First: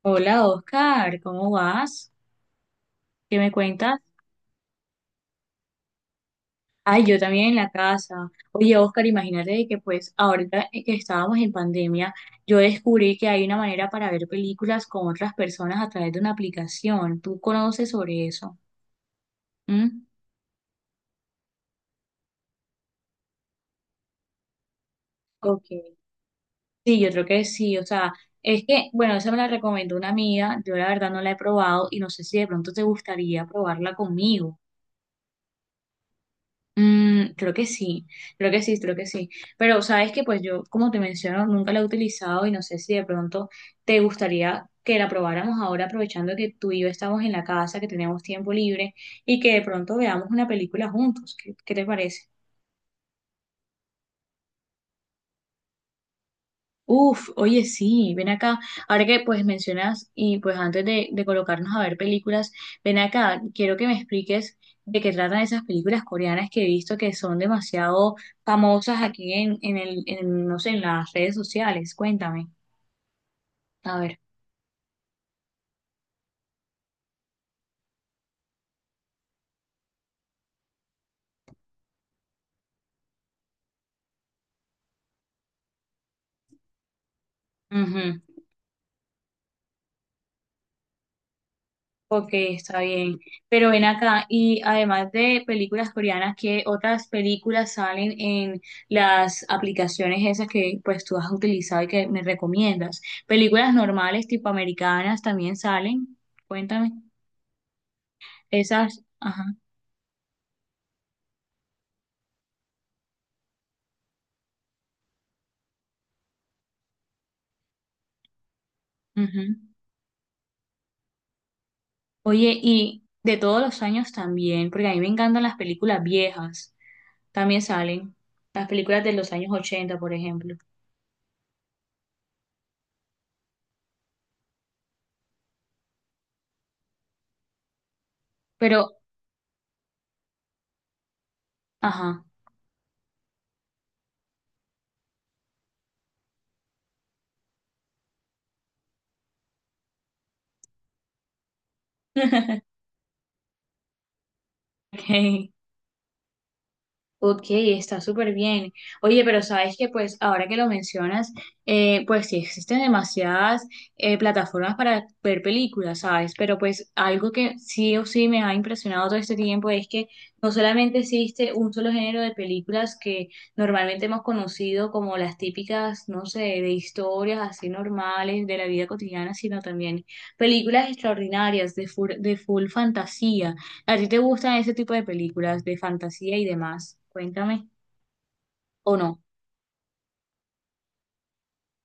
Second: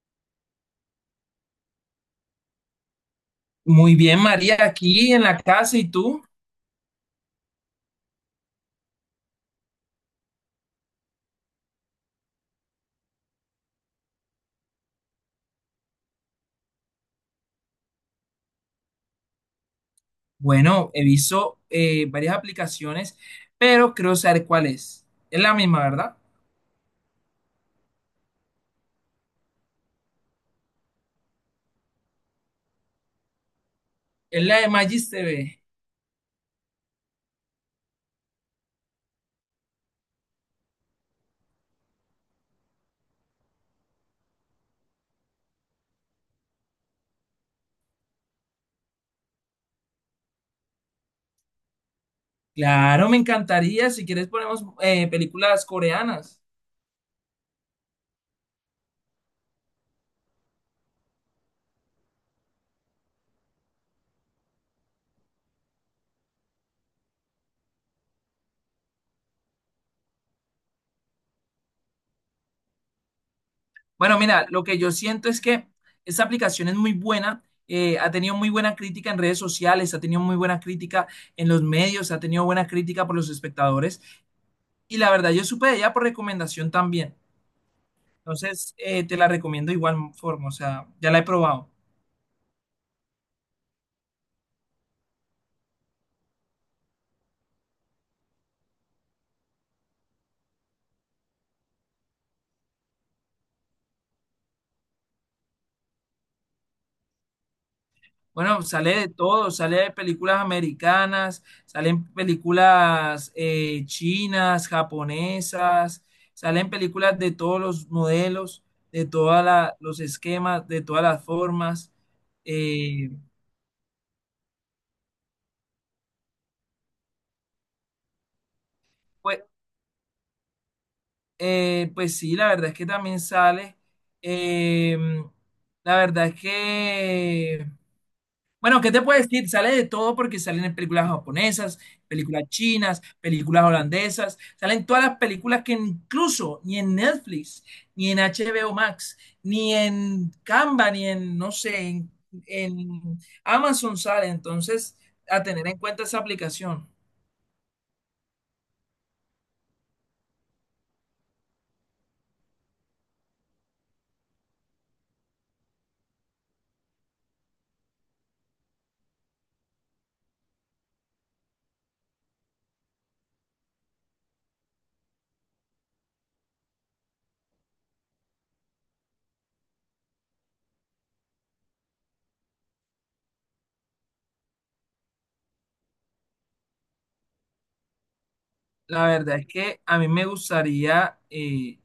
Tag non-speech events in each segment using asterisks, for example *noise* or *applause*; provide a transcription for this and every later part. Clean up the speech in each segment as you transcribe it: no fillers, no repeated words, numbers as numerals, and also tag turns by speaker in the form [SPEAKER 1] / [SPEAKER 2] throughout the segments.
[SPEAKER 1] Hola Oscar, ¿cómo vas? ¿Qué me
[SPEAKER 2] Muy
[SPEAKER 1] cuentas?
[SPEAKER 2] bien, María, aquí en la casa y tú.
[SPEAKER 1] Ay, yo también en la casa. Oye Oscar, imagínate de que pues ahorita que estábamos en pandemia, yo descubrí que hay una manera para ver películas con otras personas a través de una aplicación. ¿Tú conoces sobre eso? ¿Mm?
[SPEAKER 2] Bueno, he visto varias aplicaciones, pero creo saber cuál es. Es la
[SPEAKER 1] Ok.
[SPEAKER 2] misma, ¿verdad?
[SPEAKER 1] Sí, yo creo que sí. O sea, es que, bueno, esa me la recomendó una amiga. Yo la verdad no la he probado y no sé si de pronto te gustaría probarla
[SPEAKER 2] Es
[SPEAKER 1] conmigo.
[SPEAKER 2] la de Magis TV.
[SPEAKER 1] Creo que sí, creo que sí, creo que sí. Pero sabes que pues yo, como te menciono, nunca la he utilizado y no sé si de pronto te gustaría que la probáramos ahora aprovechando que tú y yo estamos en la casa, que tenemos tiempo libre y que de pronto veamos una película juntos. ¿Qué te parece?
[SPEAKER 2] Claro, me encantaría. Si quieres, ponemos películas coreanas.
[SPEAKER 1] Uf, oye, sí, ven acá. Ahora que pues mencionas y pues antes de colocarnos a ver películas, ven acá, quiero que me expliques de qué tratan esas películas coreanas que he visto que son demasiado famosas aquí, no sé, en las redes sociales. Cuéntame. A ver.
[SPEAKER 2] Bueno, mira, lo que yo siento es que esta aplicación es muy buena. Ha tenido muy buena crítica en redes sociales, ha tenido muy buena crítica en los medios, ha tenido buena crítica por los espectadores. Y la verdad, yo supe de ella por recomendación también. Entonces, te la recomiendo de igual forma, o sea, ya la he probado.
[SPEAKER 1] Ok, está bien. Pero ven acá, y además de películas coreanas, ¿qué otras películas salen en las aplicaciones esas que pues tú has utilizado y que me recomiendas? Películas normales tipo americanas también salen. Cuéntame.
[SPEAKER 2] Bueno, sale
[SPEAKER 1] Esas,
[SPEAKER 2] de
[SPEAKER 1] ajá.
[SPEAKER 2] todo, sale de películas americanas, salen películas chinas, japonesas, salen películas de todos los modelos, de todos
[SPEAKER 1] Ujú.
[SPEAKER 2] los esquemas, de todas las formas.
[SPEAKER 1] Oye, y
[SPEAKER 2] Eh,
[SPEAKER 1] de todos los años también, porque a mí me encantan las películas viejas, también salen. Las películas de los
[SPEAKER 2] pues,
[SPEAKER 1] años ochenta, por ejemplo.
[SPEAKER 2] pues sí, la verdad es que también sale. Eh, la verdad es que
[SPEAKER 1] Pero,
[SPEAKER 2] Bueno, ¿qué te puedo decir? Sale de todo porque salen en películas japonesas,
[SPEAKER 1] ajá.
[SPEAKER 2] películas chinas, películas holandesas, salen todas las películas que incluso ni en Netflix, ni en HBO Max, ni en Canva, ni en, no sé,
[SPEAKER 1] *laughs*
[SPEAKER 2] en Amazon sale. Entonces, a
[SPEAKER 1] Ok.
[SPEAKER 2] tener en cuenta esa aplicación.
[SPEAKER 1] Ok, está súper bien. Oye, pero sabes que pues ahora que lo mencionas, pues sí existen demasiadas plataformas para ver películas, ¿sabes? Pero pues algo que sí o sí me ha impresionado todo este tiempo es que no solamente existe un solo género de películas que normalmente hemos conocido como las típicas, no sé, de historias así normales de la vida cotidiana, sino también películas extraordinarias de full fantasía. ¿A ti te gustan ese tipo de películas de fantasía y demás? Cuéntame. ¿O
[SPEAKER 2] La
[SPEAKER 1] no?
[SPEAKER 2] verdad es que a mí me gustaría,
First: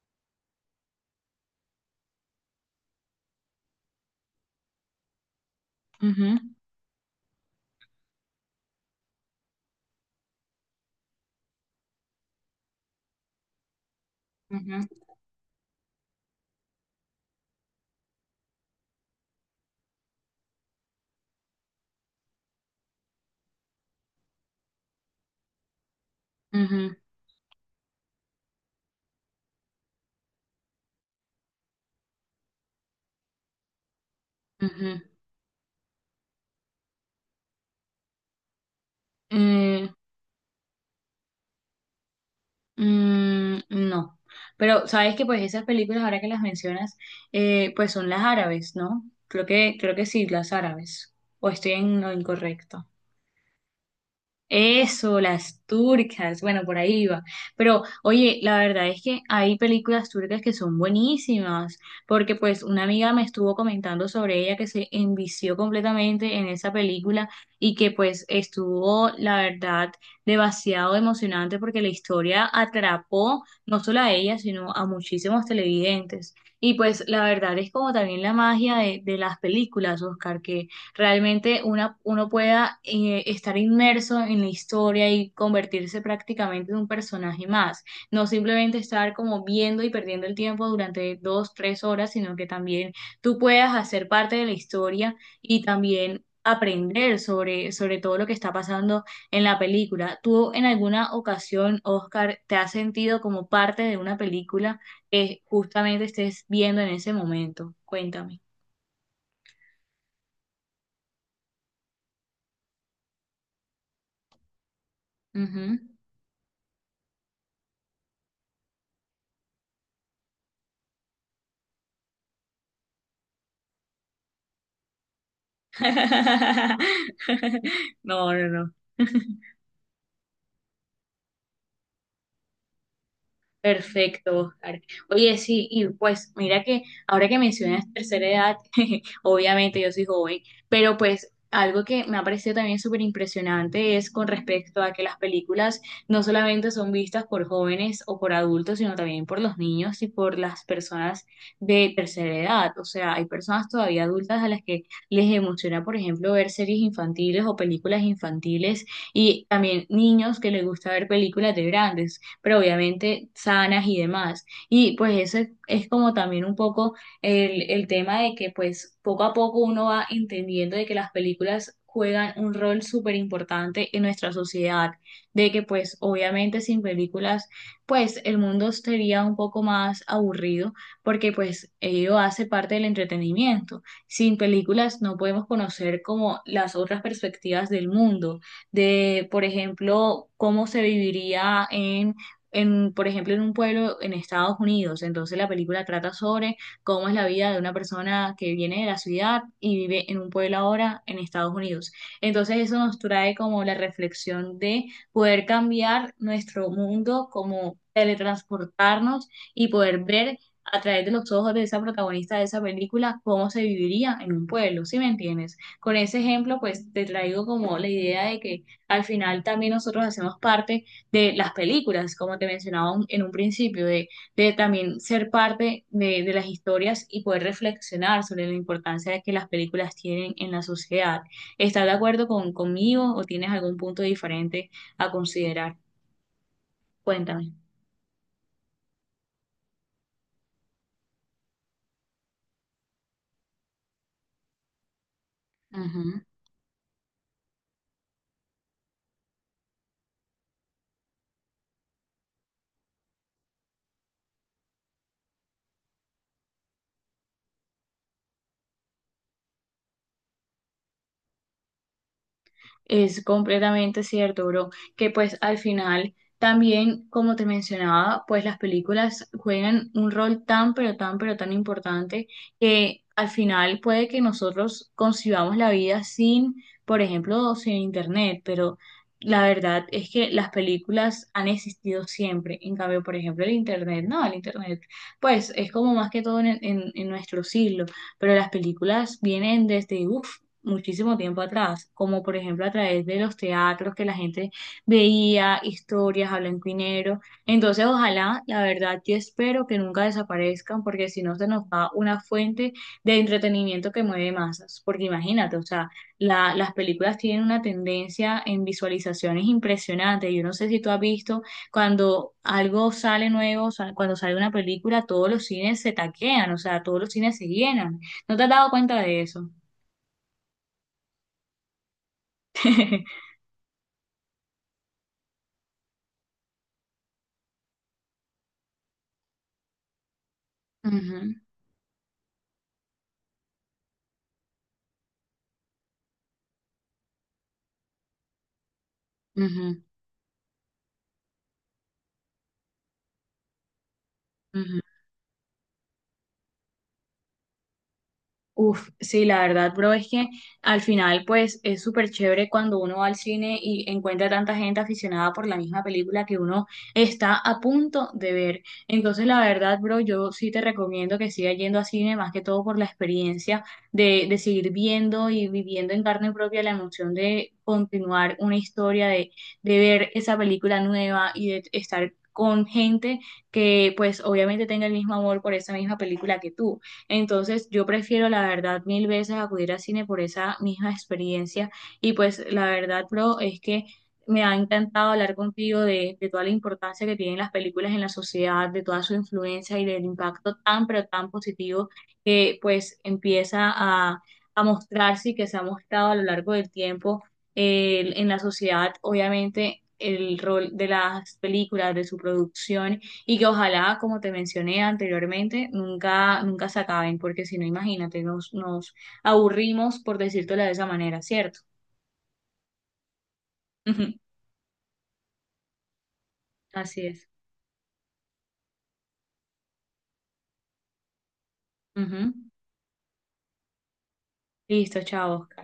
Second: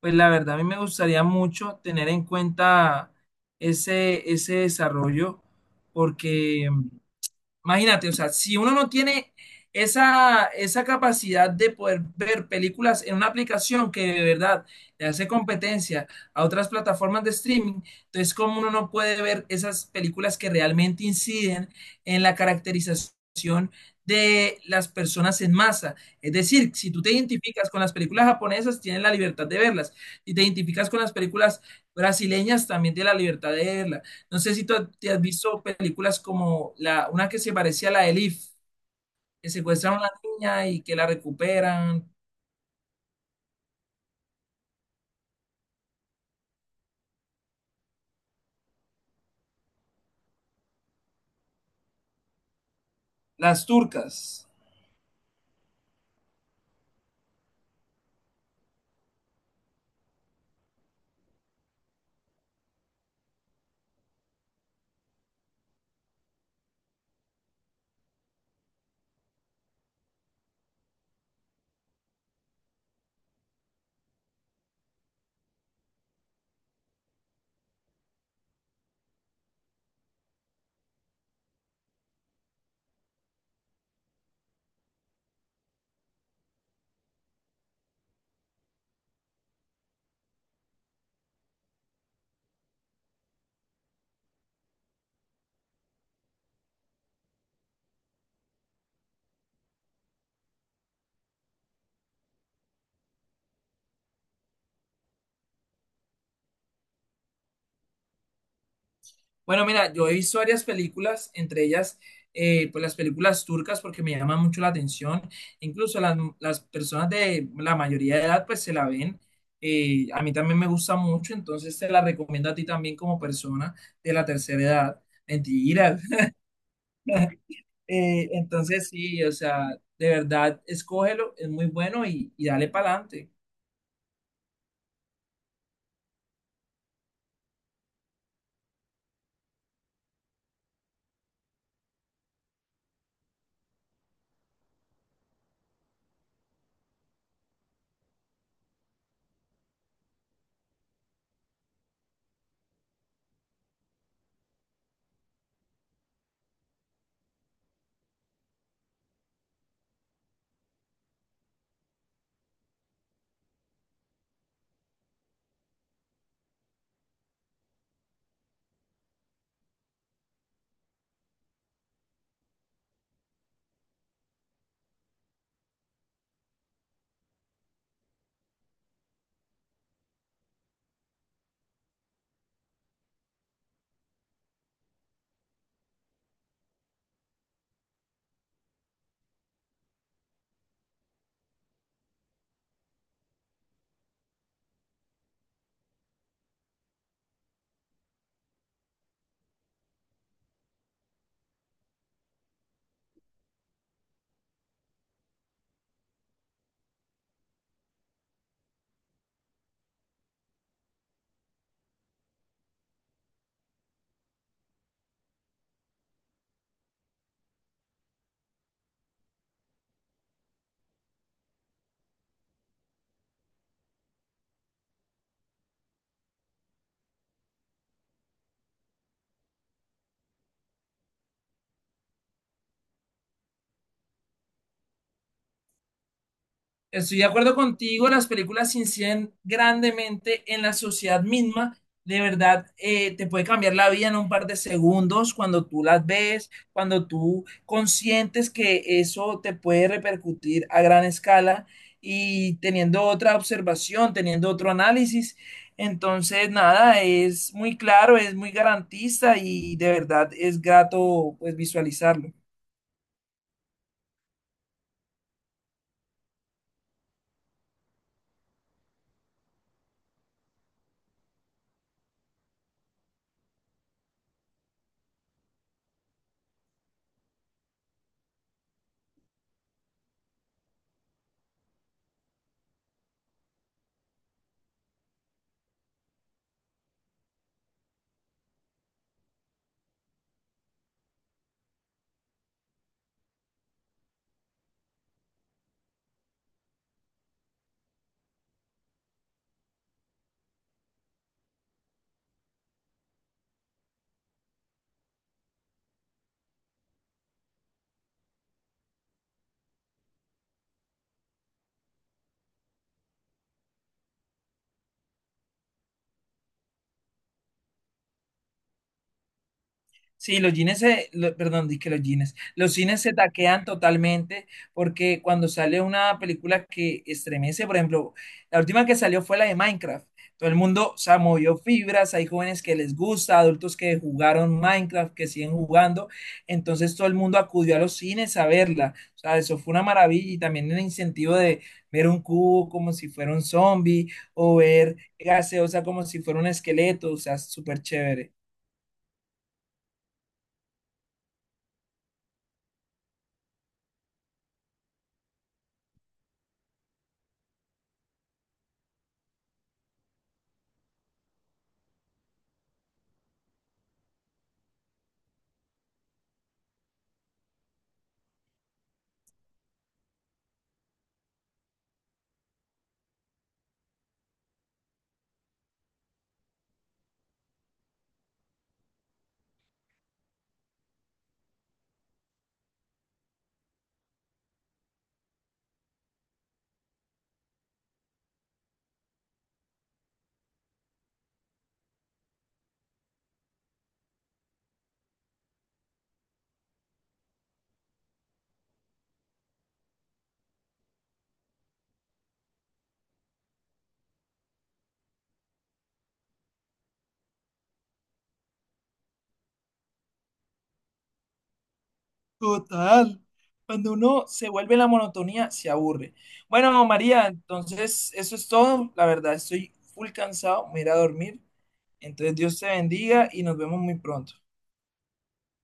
[SPEAKER 2] pues la verdad, a mí me gustaría mucho tener en cuenta ese desarrollo
[SPEAKER 1] Ujú,
[SPEAKER 2] porque... Imagínate, o sea, si uno no tiene esa capacidad de poder ver películas en una aplicación que de verdad
[SPEAKER 1] ujú,
[SPEAKER 2] le hace competencia a otras plataformas de streaming, entonces cómo uno no puede ver esas películas que realmente inciden en la caracterización de las personas en masa. Es decir, si
[SPEAKER 1] ujú,
[SPEAKER 2] tú te identificas con las películas japonesas, tienes la libertad de verlas. Si te identificas con las películas brasileñas, también tienes la libertad de verlas. No sé si
[SPEAKER 1] ujú.
[SPEAKER 2] te has visto películas como una que se parecía a la de Elif, que
[SPEAKER 1] Mm,
[SPEAKER 2] secuestraron a la niña y que la recuperan,
[SPEAKER 1] mm, no. Pero sabes que pues esas películas, ahora que las mencionas, pues son las árabes, ¿no? Creo que sí, las árabes. ¿O estoy en lo incorrecto?
[SPEAKER 2] las turcas.
[SPEAKER 1] Eso, las turcas, bueno, por ahí iba. Pero, oye, la verdad es que hay películas turcas que son buenísimas, porque pues una amiga me estuvo comentando sobre ella que se envició completamente en esa película y que pues estuvo, la verdad, demasiado emocionante porque la historia atrapó no solo a ella, sino a muchísimos televidentes. Y pues la verdad es como también la magia de las películas, Oscar, realmente una, uno pueda estar inmerso en la historia y convertirse prácticamente en un personaje más. No simplemente estar como viendo y perdiendo el tiempo durante dos, tres horas, sino que también tú puedas hacer parte de la historia y también aprender sobre todo lo que está pasando en la película. ¿Tú en alguna ocasión, Oscar, te has sentido como parte de una película que justamente estés viendo en ese momento? Cuéntame.
[SPEAKER 2] Bueno, mira, yo he visto varias películas, entre ellas, pues las películas turcas, porque me llaman mucho la atención.
[SPEAKER 1] Ujú.
[SPEAKER 2] Incluso las personas de la mayoría de edad, pues se la ven. A mí también me gusta mucho, entonces te la recomiendo a ti también como persona de la tercera edad. Mentira.
[SPEAKER 1] *laughs*
[SPEAKER 2] *laughs*
[SPEAKER 1] No, no,
[SPEAKER 2] Entonces
[SPEAKER 1] no.
[SPEAKER 2] sí, o
[SPEAKER 1] *laughs*
[SPEAKER 2] sea, de verdad, escógelo, es muy bueno y dale para adelante.
[SPEAKER 1] Perfecto, Oscar. Oye, sí, y pues mira que ahora que mencionas tercera edad, *laughs* obviamente yo soy joven, pero pues algo que me ha parecido también súper impresionante es con respecto a que las películas no solamente son vistas por jóvenes o por adultos, sino también por los niños y por las personas de tercera edad. O sea, hay personas todavía adultas a las que les emociona, por ejemplo, ver series infantiles o películas infantiles y también niños que les gusta ver películas de grandes pero obviamente sanas y demás. Y pues eso es como también un poco el tema de que pues poco a poco uno va entendiendo de que las películas juegan un rol súper importante en nuestra sociedad, de que pues obviamente sin películas pues el mundo sería un poco más aburrido porque pues ello hace parte del entretenimiento. Sin películas no podemos conocer como las otras perspectivas del mundo, de por ejemplo cómo se viviría en, por ejemplo, en un pueblo en Estados Unidos. Entonces la película trata sobre cómo es la vida de una persona que viene de la ciudad y vive en un pueblo ahora en Estados Unidos. Entonces eso nos trae como la reflexión de poder cambiar nuestro mundo, como teletransportarnos y poder ver a través de los ojos de esa protagonista de esa película cómo se viviría en un pueblo, ¿sí me entiendes? Con ese ejemplo, pues te traigo como la idea de que al final también nosotros hacemos parte de las películas, como te mencionaba en un principio, de también ser parte de las historias y poder reflexionar sobre la importancia que las películas tienen en la sociedad. ¿Estás de acuerdo conmigo o tienes algún punto diferente a considerar?
[SPEAKER 2] Estoy de
[SPEAKER 1] Cuéntame.
[SPEAKER 2] acuerdo contigo, las películas inciden grandemente en la sociedad misma. De verdad, te puede cambiar la vida en un par de segundos cuando tú las ves, cuando tú consientes que eso te puede repercutir a gran escala y teniendo otra observación, teniendo otro análisis. Entonces, nada, es muy claro, es muy garantista y de verdad es grato pues visualizarlo.
[SPEAKER 1] Es completamente cierto, bro, que pues al final también, como te mencionaba, pues las películas juegan un rol tan, pero tan, pero tan importante que al final puede que nosotros concibamos la vida sin, por ejemplo, sin internet, pero la verdad es que las películas han existido siempre. En cambio, por ejemplo, el internet, no, el internet, pues es como más que todo en nuestro siglo, pero las películas vienen desde, uff, muchísimo tiempo atrás, como por ejemplo a través de los teatros que la gente veía, historias a blanco y negro. Entonces, ojalá, la verdad, yo espero que nunca desaparezcan, porque si no se nos va una fuente de entretenimiento que mueve masas. Porque imagínate, o sea, las películas tienen una tendencia en visualizaciones impresionante. Yo no sé si tú has visto cuando algo sale nuevo, o sea, cuando sale una película, todos los cines se taquean, o sea, todos los cines se llenan. ¿No te has dado cuenta de eso?
[SPEAKER 2] Sí, los jeans se, lo- perdón, dije los jeans. Los cines se
[SPEAKER 1] *laughs*
[SPEAKER 2] taquean totalmente porque cuando sale una película que estremece, por ejemplo, la última que salió fue la de Minecraft. Todo el mundo se
[SPEAKER 1] Ujú,
[SPEAKER 2] movió fibras, hay jóvenes que les gusta, adultos que jugaron Minecraft, que siguen jugando. Entonces todo el mundo acudió a los cines a verla. O sea, eso fue
[SPEAKER 1] ujú,
[SPEAKER 2] una maravilla y también el incentivo de ver un cubo como si fuera un zombie o
[SPEAKER 1] ujú.
[SPEAKER 2] ver gaseosa como si fuera un esqueleto. O sea, súper chévere.
[SPEAKER 1] Uf, sí, la verdad, bro, es que al final, pues, es súper chévere cuando uno va al cine y encuentra tanta gente aficionada por la misma película que uno está a punto de ver. Entonces, la verdad, bro, yo sí te recomiendo que sigas yendo a cine, más que todo por la experiencia de seguir viendo y viviendo en carne propia la emoción de continuar una historia, de ver esa película nueva y de estar con gente que, pues, obviamente tenga el mismo amor por esa misma película que tú. Entonces, yo prefiero la verdad mil veces acudir al cine por esa misma experiencia. Y pues la verdad, bro, es que me ha encantado hablar contigo de toda la importancia que tienen las películas en la sociedad, de toda su influencia y del impacto tan, pero tan positivo que pues empieza a mostrarse y que se ha mostrado a lo largo del tiempo en la sociedad, obviamente, el rol de las películas, de su producción y que ojalá, como te mencioné anteriormente, nunca, nunca se acaben, porque si no, imagínate, nos aburrimos por decírtelo de esa manera, ¿cierto?
[SPEAKER 2] Total.
[SPEAKER 1] *laughs*
[SPEAKER 2] Cuando
[SPEAKER 1] Ujú.
[SPEAKER 2] uno se vuelve en la monotonía, se aburre. Bueno,
[SPEAKER 1] Así
[SPEAKER 2] María,
[SPEAKER 1] es.
[SPEAKER 2] entonces eso es todo. La verdad, estoy full cansado. Me iré a dormir.
[SPEAKER 1] Ujú.
[SPEAKER 2] Entonces, Dios te bendiga y nos vemos muy pronto.
[SPEAKER 1] Listo, chao, Oscar.